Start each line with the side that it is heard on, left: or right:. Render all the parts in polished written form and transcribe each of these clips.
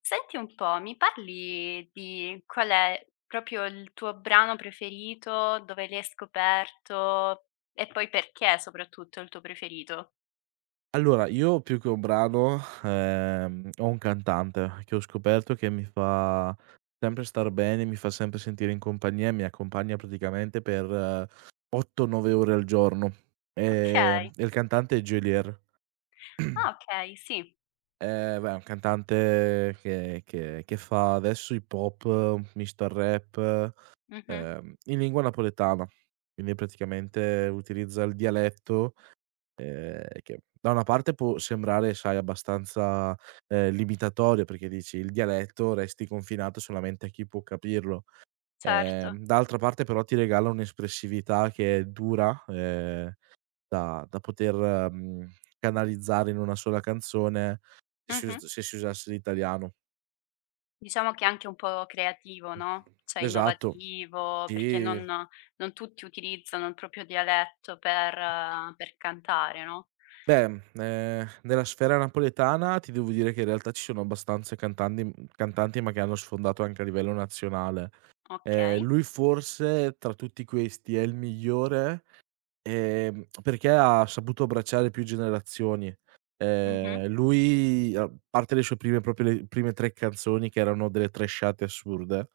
left: Senti un po', mi parli di qual è proprio il tuo brano preferito, dove l'hai scoperto e poi perché soprattutto è il tuo preferito?
right: Allora, io più che un brano, ho un cantante che ho scoperto che mi fa sempre star bene, mi fa sempre sentire in compagnia e mi accompagna praticamente per 8, 9 ore al giorno.
left: Okay.
right: E il cantante è Geolier.
left: Ah, okay, sì.
right: Beh, è un cantante che fa adesso hip hop, misto al rap,
left: Mh-mh.
right: in lingua napoletana, quindi praticamente utilizza il dialetto, che da una parte può sembrare, sai, abbastanza, limitatorio perché dici: "Il dialetto resti confinato solamente a chi può capirlo".
left: Certo.
right: D'altra parte però ti regala un'espressività che è dura, da poter, canalizzare in una sola canzone
left: Mh-mh.
right: se si usasse l'italiano.
left: Diciamo che è anche un po' creativo, no, cioè
right: Esatto,
left: innovativo, perché
right: sì.
left: non tutti utilizzano il proprio dialetto per cantare, no?
right: Beh, nella sfera napoletana ti devo dire che in realtà ci sono abbastanza cantanti, ma che hanno sfondato anche a livello nazionale.
left: Okay.
right: Lui forse tra tutti questi è il migliore, perché ha saputo abbracciare più generazioni.
left: Mh-mh.
right: Lui a parte le prime 3 canzoni che erano delle trashate assurde,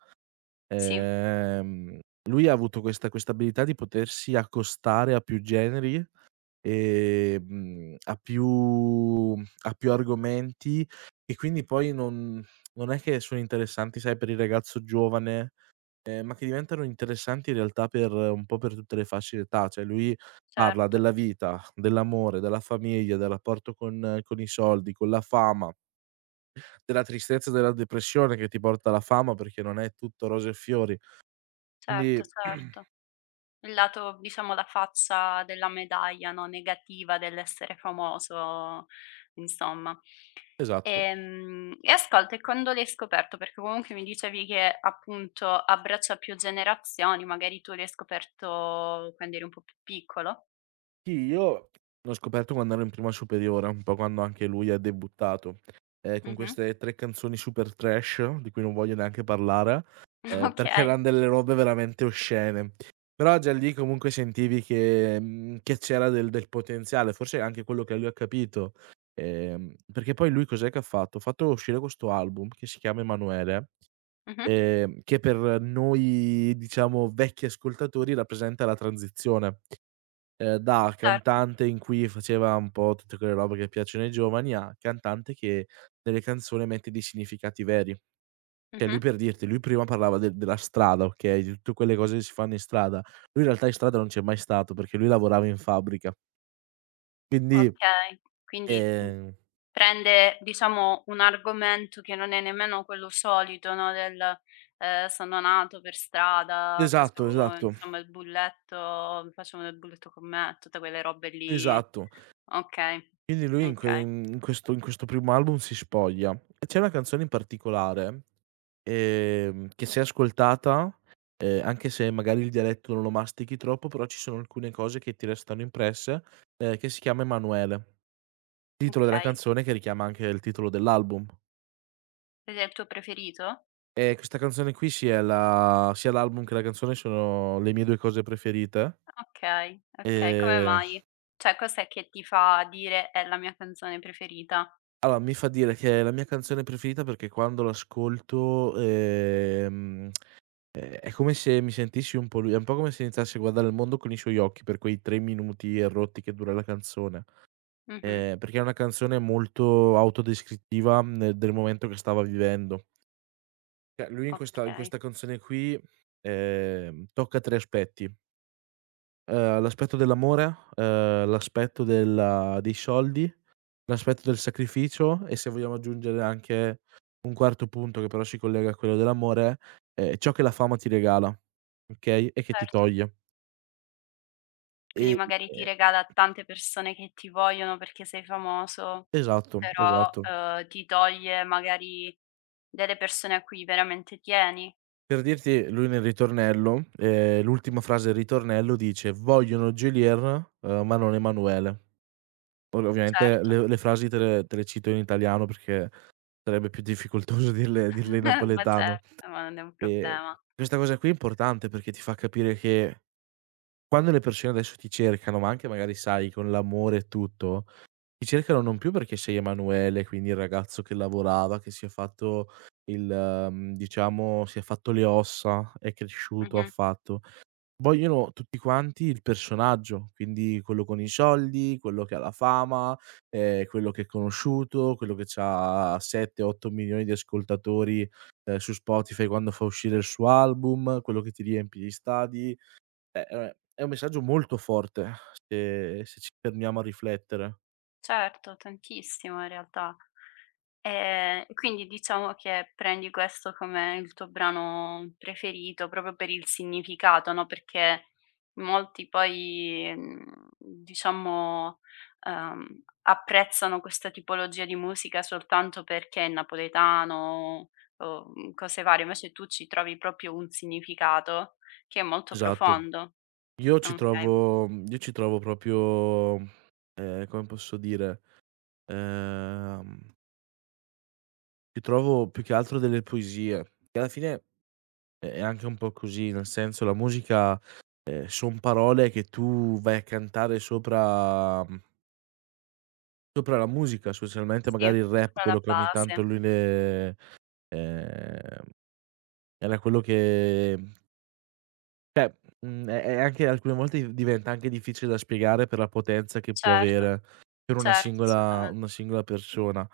left: Sì,
right: ehm, lui ha avuto questa abilità di potersi accostare a più generi, ehm, a più a più argomenti, e quindi poi non è che sono interessanti, sai, per il ragazzo giovane. Ma che diventano interessanti in realtà per un po' per tutte le fasce d'età, cioè lui parla
left: certo,
right: della vita, dell'amore, della famiglia, del rapporto con i soldi, con la fama, della tristezza e della depressione che ti porta la fama perché non è tutto rose e fiori.
left: certo,
right: Quindi.
left: certo. Il lato diciamo la faccia della medaglia, no, negativa dell'essere famoso, insomma.
right: Esatto.
left: E ascolta, e quando l'hai scoperto? Perché comunque mi dicevi che appunto abbraccia più generazioni, magari tu l'hai scoperto quando eri un po' più piccolo.
right: Sì, io l'ho scoperto quando ero in prima superiore, un po' quando anche lui ha debuttato, con
left: Mh-mh.
right: queste 3 canzoni super trash, di cui non voglio neanche parlare, perché
left: Okay.
right: eran delle robe veramente oscene. Però già lì comunque sentivi che c'era del potenziale, forse è anche quello che lui ha capito, perché poi lui cos'è che ha fatto? Ha fatto uscire questo album che si chiama Emanuele,
left: Mh-mh.
right: che per noi diciamo vecchi ascoltatori rappresenta la transizione, da
left: Certo.
right: cantante in cui faceva un po' tutte quelle robe che piacciono ai giovani, a cantante che nelle canzoni mette dei significati veri. Cioè lui
left: Mh-mh.
right: per dirti, lui prima parlava de della strada, okay, di tutte quelle cose che si fanno in strada. Lui in realtà in strada non c'è mai stato, perché lui lavorava in fabbrica. Quindi,
left: Okay. Quindi mh
right: ehm
left: Prende diciamo un argomento che non è nemmeno quello solito, no, del, sono nato per strada,
right: esatto,
left: facevo
right: esatto,
left: insomma il bulletto facevo del bulletto con me, tutte quelle robe lì.
right: esatto.
left: Okay,
right: Quindi lui in que
left: okay,
right: in questo in questo primo album si spoglia. E c'è una canzone in particolare, che se ascoltata, anche se magari il dialetto non lo mastichi troppo, però ci sono alcune cose che ti restano impresse, che si chiama "Emanuele", titolo della
left: okay.
right: canzone che richiama anche il titolo dell'album.
left: Ed è il tuo preferito?
right: E questa canzone qui, sia l'album che la canzone, sono le mie 2 cose preferite.
left: Okay, okay. Come
right: Ehm,
left: mai? Cioè cos'è che ti fa dire: "È la mia canzone preferita"?
right: allora mi fa dire che è la mia canzone preferita perché quando l'ascolto, è come se mi sentissi un po' lui, è un po' come se iniziassi a guardare il mondo con i suoi occhi per quei 3 minuti e rotti che dura la canzone,
left: Mh-mh,
right: perché è una canzone molto autodescrittiva, del momento che stava vivendo. Cioè lui in questa in
left: okay,
right: questa canzone qui, tocca 3 aspetti, l'aspetto dell'amore, l'aspetto della dei soldi, l'aspetto del sacrificio, e se vogliamo aggiungere anche un quarto punto che però si collega a quello dell'amore, ciò che la fama ti regala, okay, e che ti
left: certo.
right: toglie.
left: Quindi
right: Ehm,
left: magari ti regala tante persone che ti vogliono perché sei famoso,
right: esatto,
left: però,
right: esatto.
left: ti toglie magari delle persone a cui veramente tieni.
right: Per dirti, lui nel ritornello, l'ultima frase del ritornello dice: "Vogliono Geolier, ma non Emanuele." Ora ovviamente
left: Certo,
right: le frasi te le cito in italiano perché sarebbe più difficoltoso dirle in
left: ma
right: napoletano.
left: certo, ma non è un
right: Ehm,
left: problema.
right: Questa cosa qui è importante perché ti fa capire che quando le persone adesso ti cercano, ma anche magari sai con l'amore e tutto, ti cercano non più perché sei Emanuele, quindi il ragazzo che lavorava, che si è fatto il mhmm, diciamo si è fatto le ossa, è cresciuto, ha
left: Mh-mh.
right: fatto. Vogliono tutti quanti il personaggio, quindi quello con i soldi, quello che ha la fama, quello che è conosciuto, quello che c'ha 7, 8 milioni di ascoltatori, su Spotify quando fa uscire il suo album, quello che ti riempie gli stadi. È un messaggio molto forte se ci fermiamo a riflettere.
left: Certo, tantissimo in realtà. Quindi diciamo che prendi questo come il tuo brano preferito proprio per il significato, no, perché molti poi, diciamo, apprezzano questa tipologia di musica soltanto perché è napoletano o, cose varie, invece tu ci trovi proprio un significato che è molto
right: Esatto.
left: profondo. Okay.
right: Io ci trovo proprio, come posso dire, ehm, ci trovo più che altro delle poesie, che alla fine è anche un po' così, nel senso la musica, son parole che tu vai a cantare sopra la musica, specialmente
left: Sì,
right: magari il rap,
left: proprio
right: quello
left: alla
right: che ogni tanto
left: base.
right: lui le, ehm, era quello che. Cioè, è anche, alcune volte diventa anche difficile da spiegare per la potenza che può
left: Certo,
right: avere per una
left: certo,
right: singola
left: assolutame
right: una singola persona.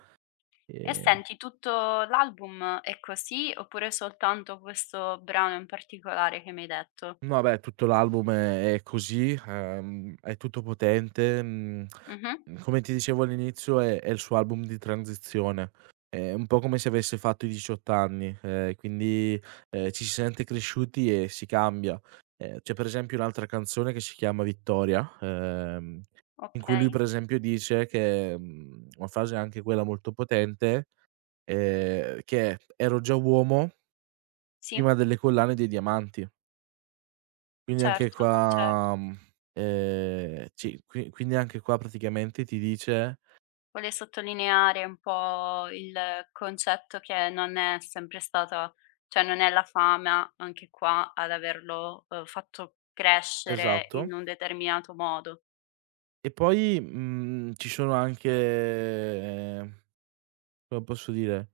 left: e
right: Ehm,
left: senti, tutto l'album è così oppure soltanto questo brano in particolare che mi hai detto?
right: no, beh, tutto l'album è così, è tutto potente,
left: Mh-mh.
right: Come ti dicevo all'inizio è il suo album di transizione. È un po' come se avesse fatto i 18 anni, quindi, ci si sente cresciuti e si cambia. C'è per esempio un'altra canzone che si chiama Vittoria, in cui lui
left: Okay.
right: per esempio dice una frase anche quella molto potente, che è: "Ero già uomo prima
left: Sì,
right: delle collane e dei diamanti". Quindi anche
left: certo, certo.
right: qua, praticamente ti dice.
left: Vuole sottolineare un po' il concetto che non è sempre stata cioè non è la fama anche qua ad averlo, fatto crescere
right: Esatto.
left: in un determinato modo.
right: E poi, ci sono anche, come posso dire,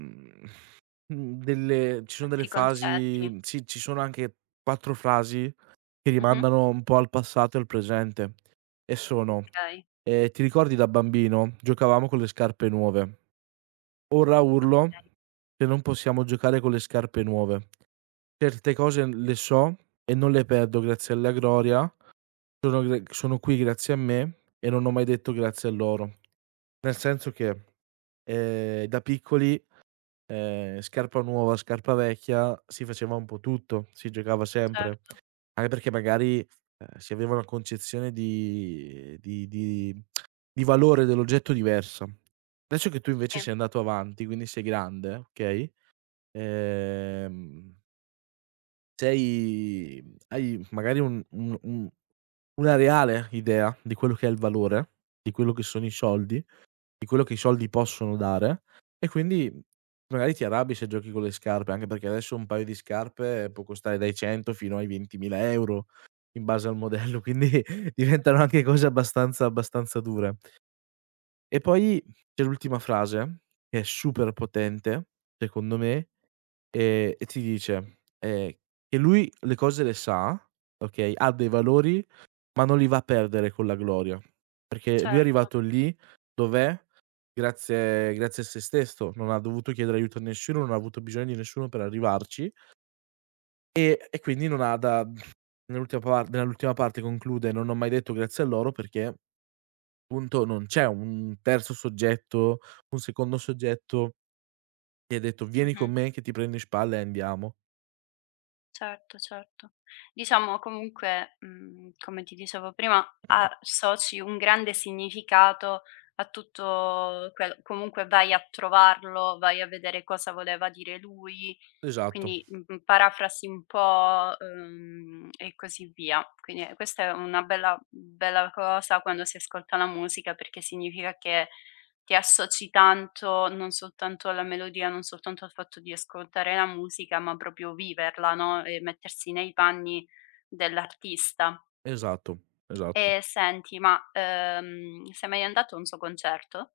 right: mhmm, mhmm, delle ci sono delle
left: Altri concetti.
right: frasi, sì, ci sono anche 4 frasi che
left: Mh-mh.
right: rimandano un po' al passato e al presente, e sono:
left: Okay,
right: "Ti ricordi da bambino giocavamo con le scarpe nuove. Ora urlo
left: okay,
right: che non possiamo giocare con le scarpe nuove. Certe cose le so e non le perdo grazie alla gloria, sono qui grazie a me e non ho mai detto grazie a loro." Nel senso che, da piccoli, scarpa nuova, scarpa vecchia, si faceva un po' tutto, si giocava sempre.
left: certo,
right: Anche perché magari, si aveva una concezione di valore dell'oggetto diversa. Adesso che tu invece
left: sì,
right: sei andato avanti, quindi sei grande, okay, ehm, sei hai magari un una reale idea di quello che è il valore, di quello che sono i soldi. Di quello che i soldi possono dare, e quindi magari ti arrabbi se giochi con le scarpe, anche perché adesso un paio di scarpe può costare dai 100 fino ai 20.000 € in base al modello, quindi diventano anche cose abbastanza, abbastanza dure. E poi c'è l'ultima frase che è super potente secondo me, e ti dice, che lui le cose le sa, okay, ha dei valori, ma non li va a perdere con la gloria, perché lui è
left: certo.
right: arrivato lì dov'è. Grazie a sé stesso, non ha dovuto chiedere aiuto a nessuno, non ha avuto bisogno di nessuno per arrivarci, e quindi non ha da nell'ultima par nell'ultima parte conclude: "Non ho mai detto grazie a loro", perché appunto non c'è un terzo soggetto, un secondo soggetto che hai detto: "Vieni con
left: Mh-mh.
right: me che ti prendo in spalla e andiamo."
left: Certo, certo. Diciamo comunque, come ti dicevo prima, associ un grande significato a tutto quel comunque vai a trovarlo, vai a vedere cosa voleva dire lui,
right: Esatto,
left: quindi, parafrasi un po', e così via. Quindi, questa è una bella bella cosa quando si ascolta la musica, perché significa che ti associ tanto, non soltanto alla melodia, non soltanto al fatto di ascoltare la musica, ma proprio viverla, no, e mettersi nei panni dell'artista.
right: esatto, esatto.
left: E senti, ma, sei mai andato a un suo concerto?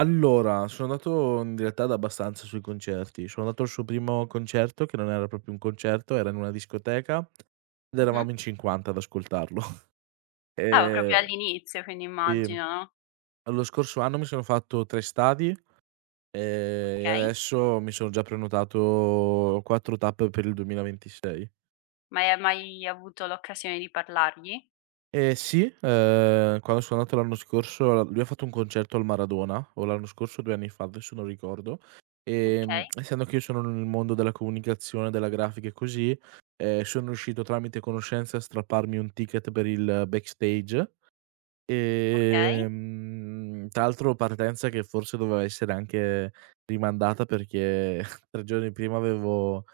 right: Allora, sono andato in realtà ad abbastanza sui concerti. Sono andato al suo primo concerto, che non era proprio un concerto, era in una discoteca ed
left: Mh-mh.
right: eravamo in 50 ad ascoltarlo.
left: Ah, proprio
right: Ehm,
left: all'inizio, quindi
right: sì,
left: immagino, no,
right: lo scorso anno mi sono fatto 3 stadi, e
left: okay.
right: adesso mi sono già prenotato 4 tappe per il 2026.
left: Ma hai mai avuto l'occasione di parlargli?
right: Sì, quando sono andato l'anno scorso l lui ha fatto un concerto al Maradona, o l'anno scorso o 2 anni fa, adesso non ricordo.
left: Okay,
right: Essendo che io sono nel mondo della comunicazione, della grafica e così, sono riuscito tramite conoscenze a strapparmi un ticket per il backstage.
left: okay.
right: Tra l'altro partenza che forse doveva essere anche rimandata perché 3 giorni prima avevo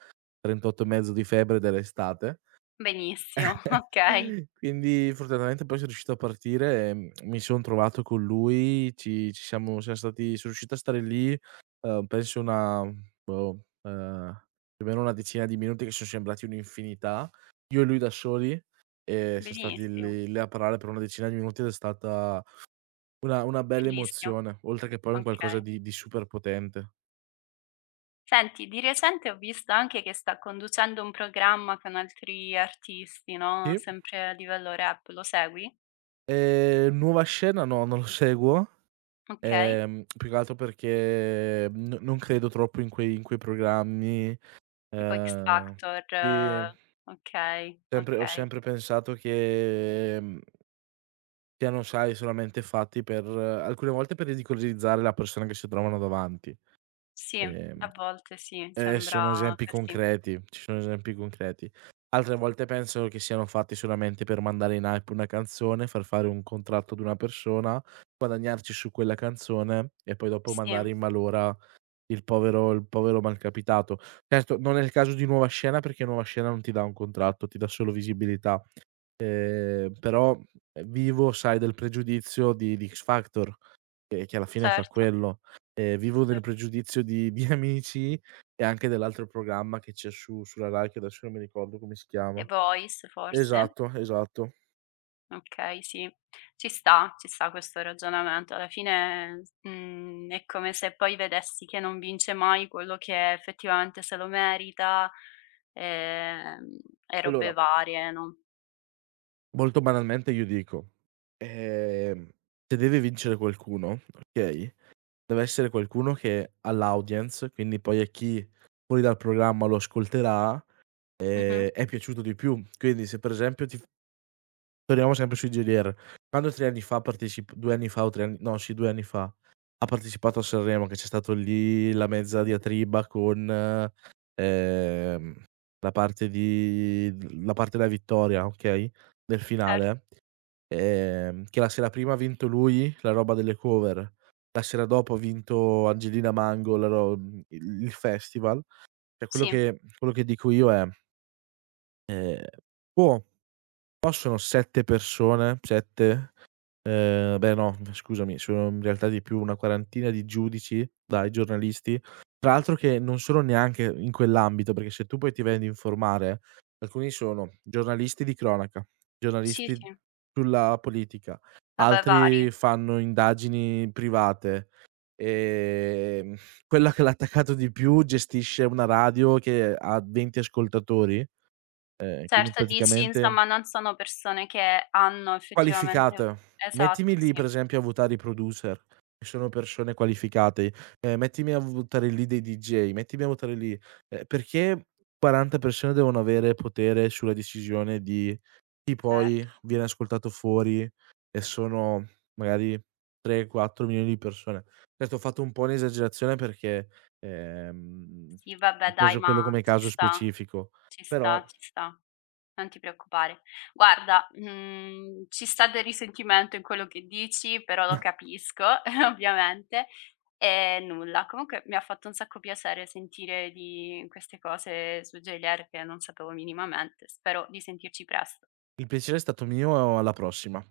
right: 38 e mezzo di febbre ed era estate.
left: Benissimo, okay,
right: Quindi fortunatamente poi son riuscito a partire, mi son trovato con lui, ci ci siamo siam stati son riuscito a stare lì, penso una, boh, ehm, più o meno una decina di minuti che son sembrati un'infinità, io e lui da soli, e siam stati
left: benissimo,
right: lì a parlare per una decina di minuti, ed è stata una bella
left: bellissimo,
right: emozione, oltre che poi un qualcosa
left: okay.
right: di super potente.
left: Senti, di recente ho visto anche che sta conducendo un programma con altri artisti, no,
right: Sì.
left: sempre a livello rap, lo segui?
right: Nuova Scena no, non lo seguo.
left: Okay,
right: Più che altro perché n non credo troppo in quei programmi,
left: tipo X
right: ehm,
left: Factor
right: sì,
left: okay,
right: sempre ho
left: okay.
right: sempre pensato che, siano, sai, solamente fatti per, alcune volte per ridicolizzare la persona che si trovano davanti,
left: Sì,
right: ehm,
left: a volte sì,
right: e
left: sembra
right: sono esempi
left: così.
right: concreti, ci sono esempi concreti. Altre volte penso che siano fatti solamente per mandare in hype una canzone, far fare un contratto ad una persona, guadagnarci su quella canzone e poi dopo
left: Sì, sì,
right: mandare in malora il povero malcapitato. Certo, non è il caso di Nuova Scena, perché Nuova Scena non ti dà un contratto, ti dà solo visibilità. Però, vivo, sai, del pregiudizio di X Factor, che alla fine fa
left: certo,
right: quello. Vivo del
left: certo.
right: pregiudizio di Amici e anche dell'altro programma che c'è su sulla Rai, che adesso non mi ricordo come si
left: The
right: chiama.
left: Voice forse?
right: Esatto, esatto.
left: Okay, sì. Ci sta questo ragionamento. Alla fine, è come se poi vedessi che non vince mai quello che effettivamente se lo merita, ehm, e robe
right: Allora,
left: varie, no.
right: molto banalmente io dico, ehm, se deve vincere qualcuno, okay? Deve essere qualcuno che ha l'audience, quindi poi a chi fuori dal programma lo ascolterà,
left: Mh-mh,
right: è piaciuto di più. Quindi se per esempio ti f torniamo sempre sui GDR, quando 3 anni fa partecip 2 anni fa o 3 anni no sì 2 anni fa, ha partecipato a Sanremo, che c'è stato lì la mezza diatriba con, ehm, la parte di la parte della vittoria, okay, del
left: certo.
right: finale, che la sera prima ha vinto lui la roba delle cover, la sera dopo ha vinto Angelina Mango la ro, il festival. Cioè
left: Sì,
right: quello che dico io è, ehm, può. No, sono 7 persone, 7, beh no, scusami, sono in realtà di più, una quarantina di giudici, dai, giornalisti, tra l'altro che non sono neanche in quell'ambito, perché se tu poi ti vai ad informare, alcuni sono giornalisti di cronaca,
left: sì,
right: giornalisti
left: sì.
right: sulla politica,
left: Vabbè, vari.
right: altri fanno indagini private, ehm, quella che l'ha attaccato di più gestisce una radio che ha 20 ascoltatori, quindi
left: Certo, dici
right: praticamente.
left: insomma non sono persone che hanno effettivamente
right: Qualificate.
left: esatto,
right: Mettimi lì
left: sì,
right: per esempio a votare i producer, che sono persone qualificate, mettimi a votare lì dei DJ, mettimi a votare lì perché 40 persone devono avere potere sulla decisione di chi poi
left: certo.
right: viene ascoltato fuori, e sono magari 3, 4 milioni di persone. Certo ho fatto un po' un'esagerazione perché, ehm,
left: Sì,
right: ho
left: vabbè dai,
right: preso quello
left: ma
right: come
left: ci
right: caso
left: sta,
right: specifico,
left: ci
right: però
left: sta, ci sta. Non ti preoccupare. Guarda, ci sta del risentimento in quello che dici, però lo capisco ovviamente. E nulla, comunque mi ha fatto un sacco piacere sentire di queste cose su Geolier che non sapevo minimamente. Spero di sentirci presto.
right: il piacere è stato mio, alla prossima.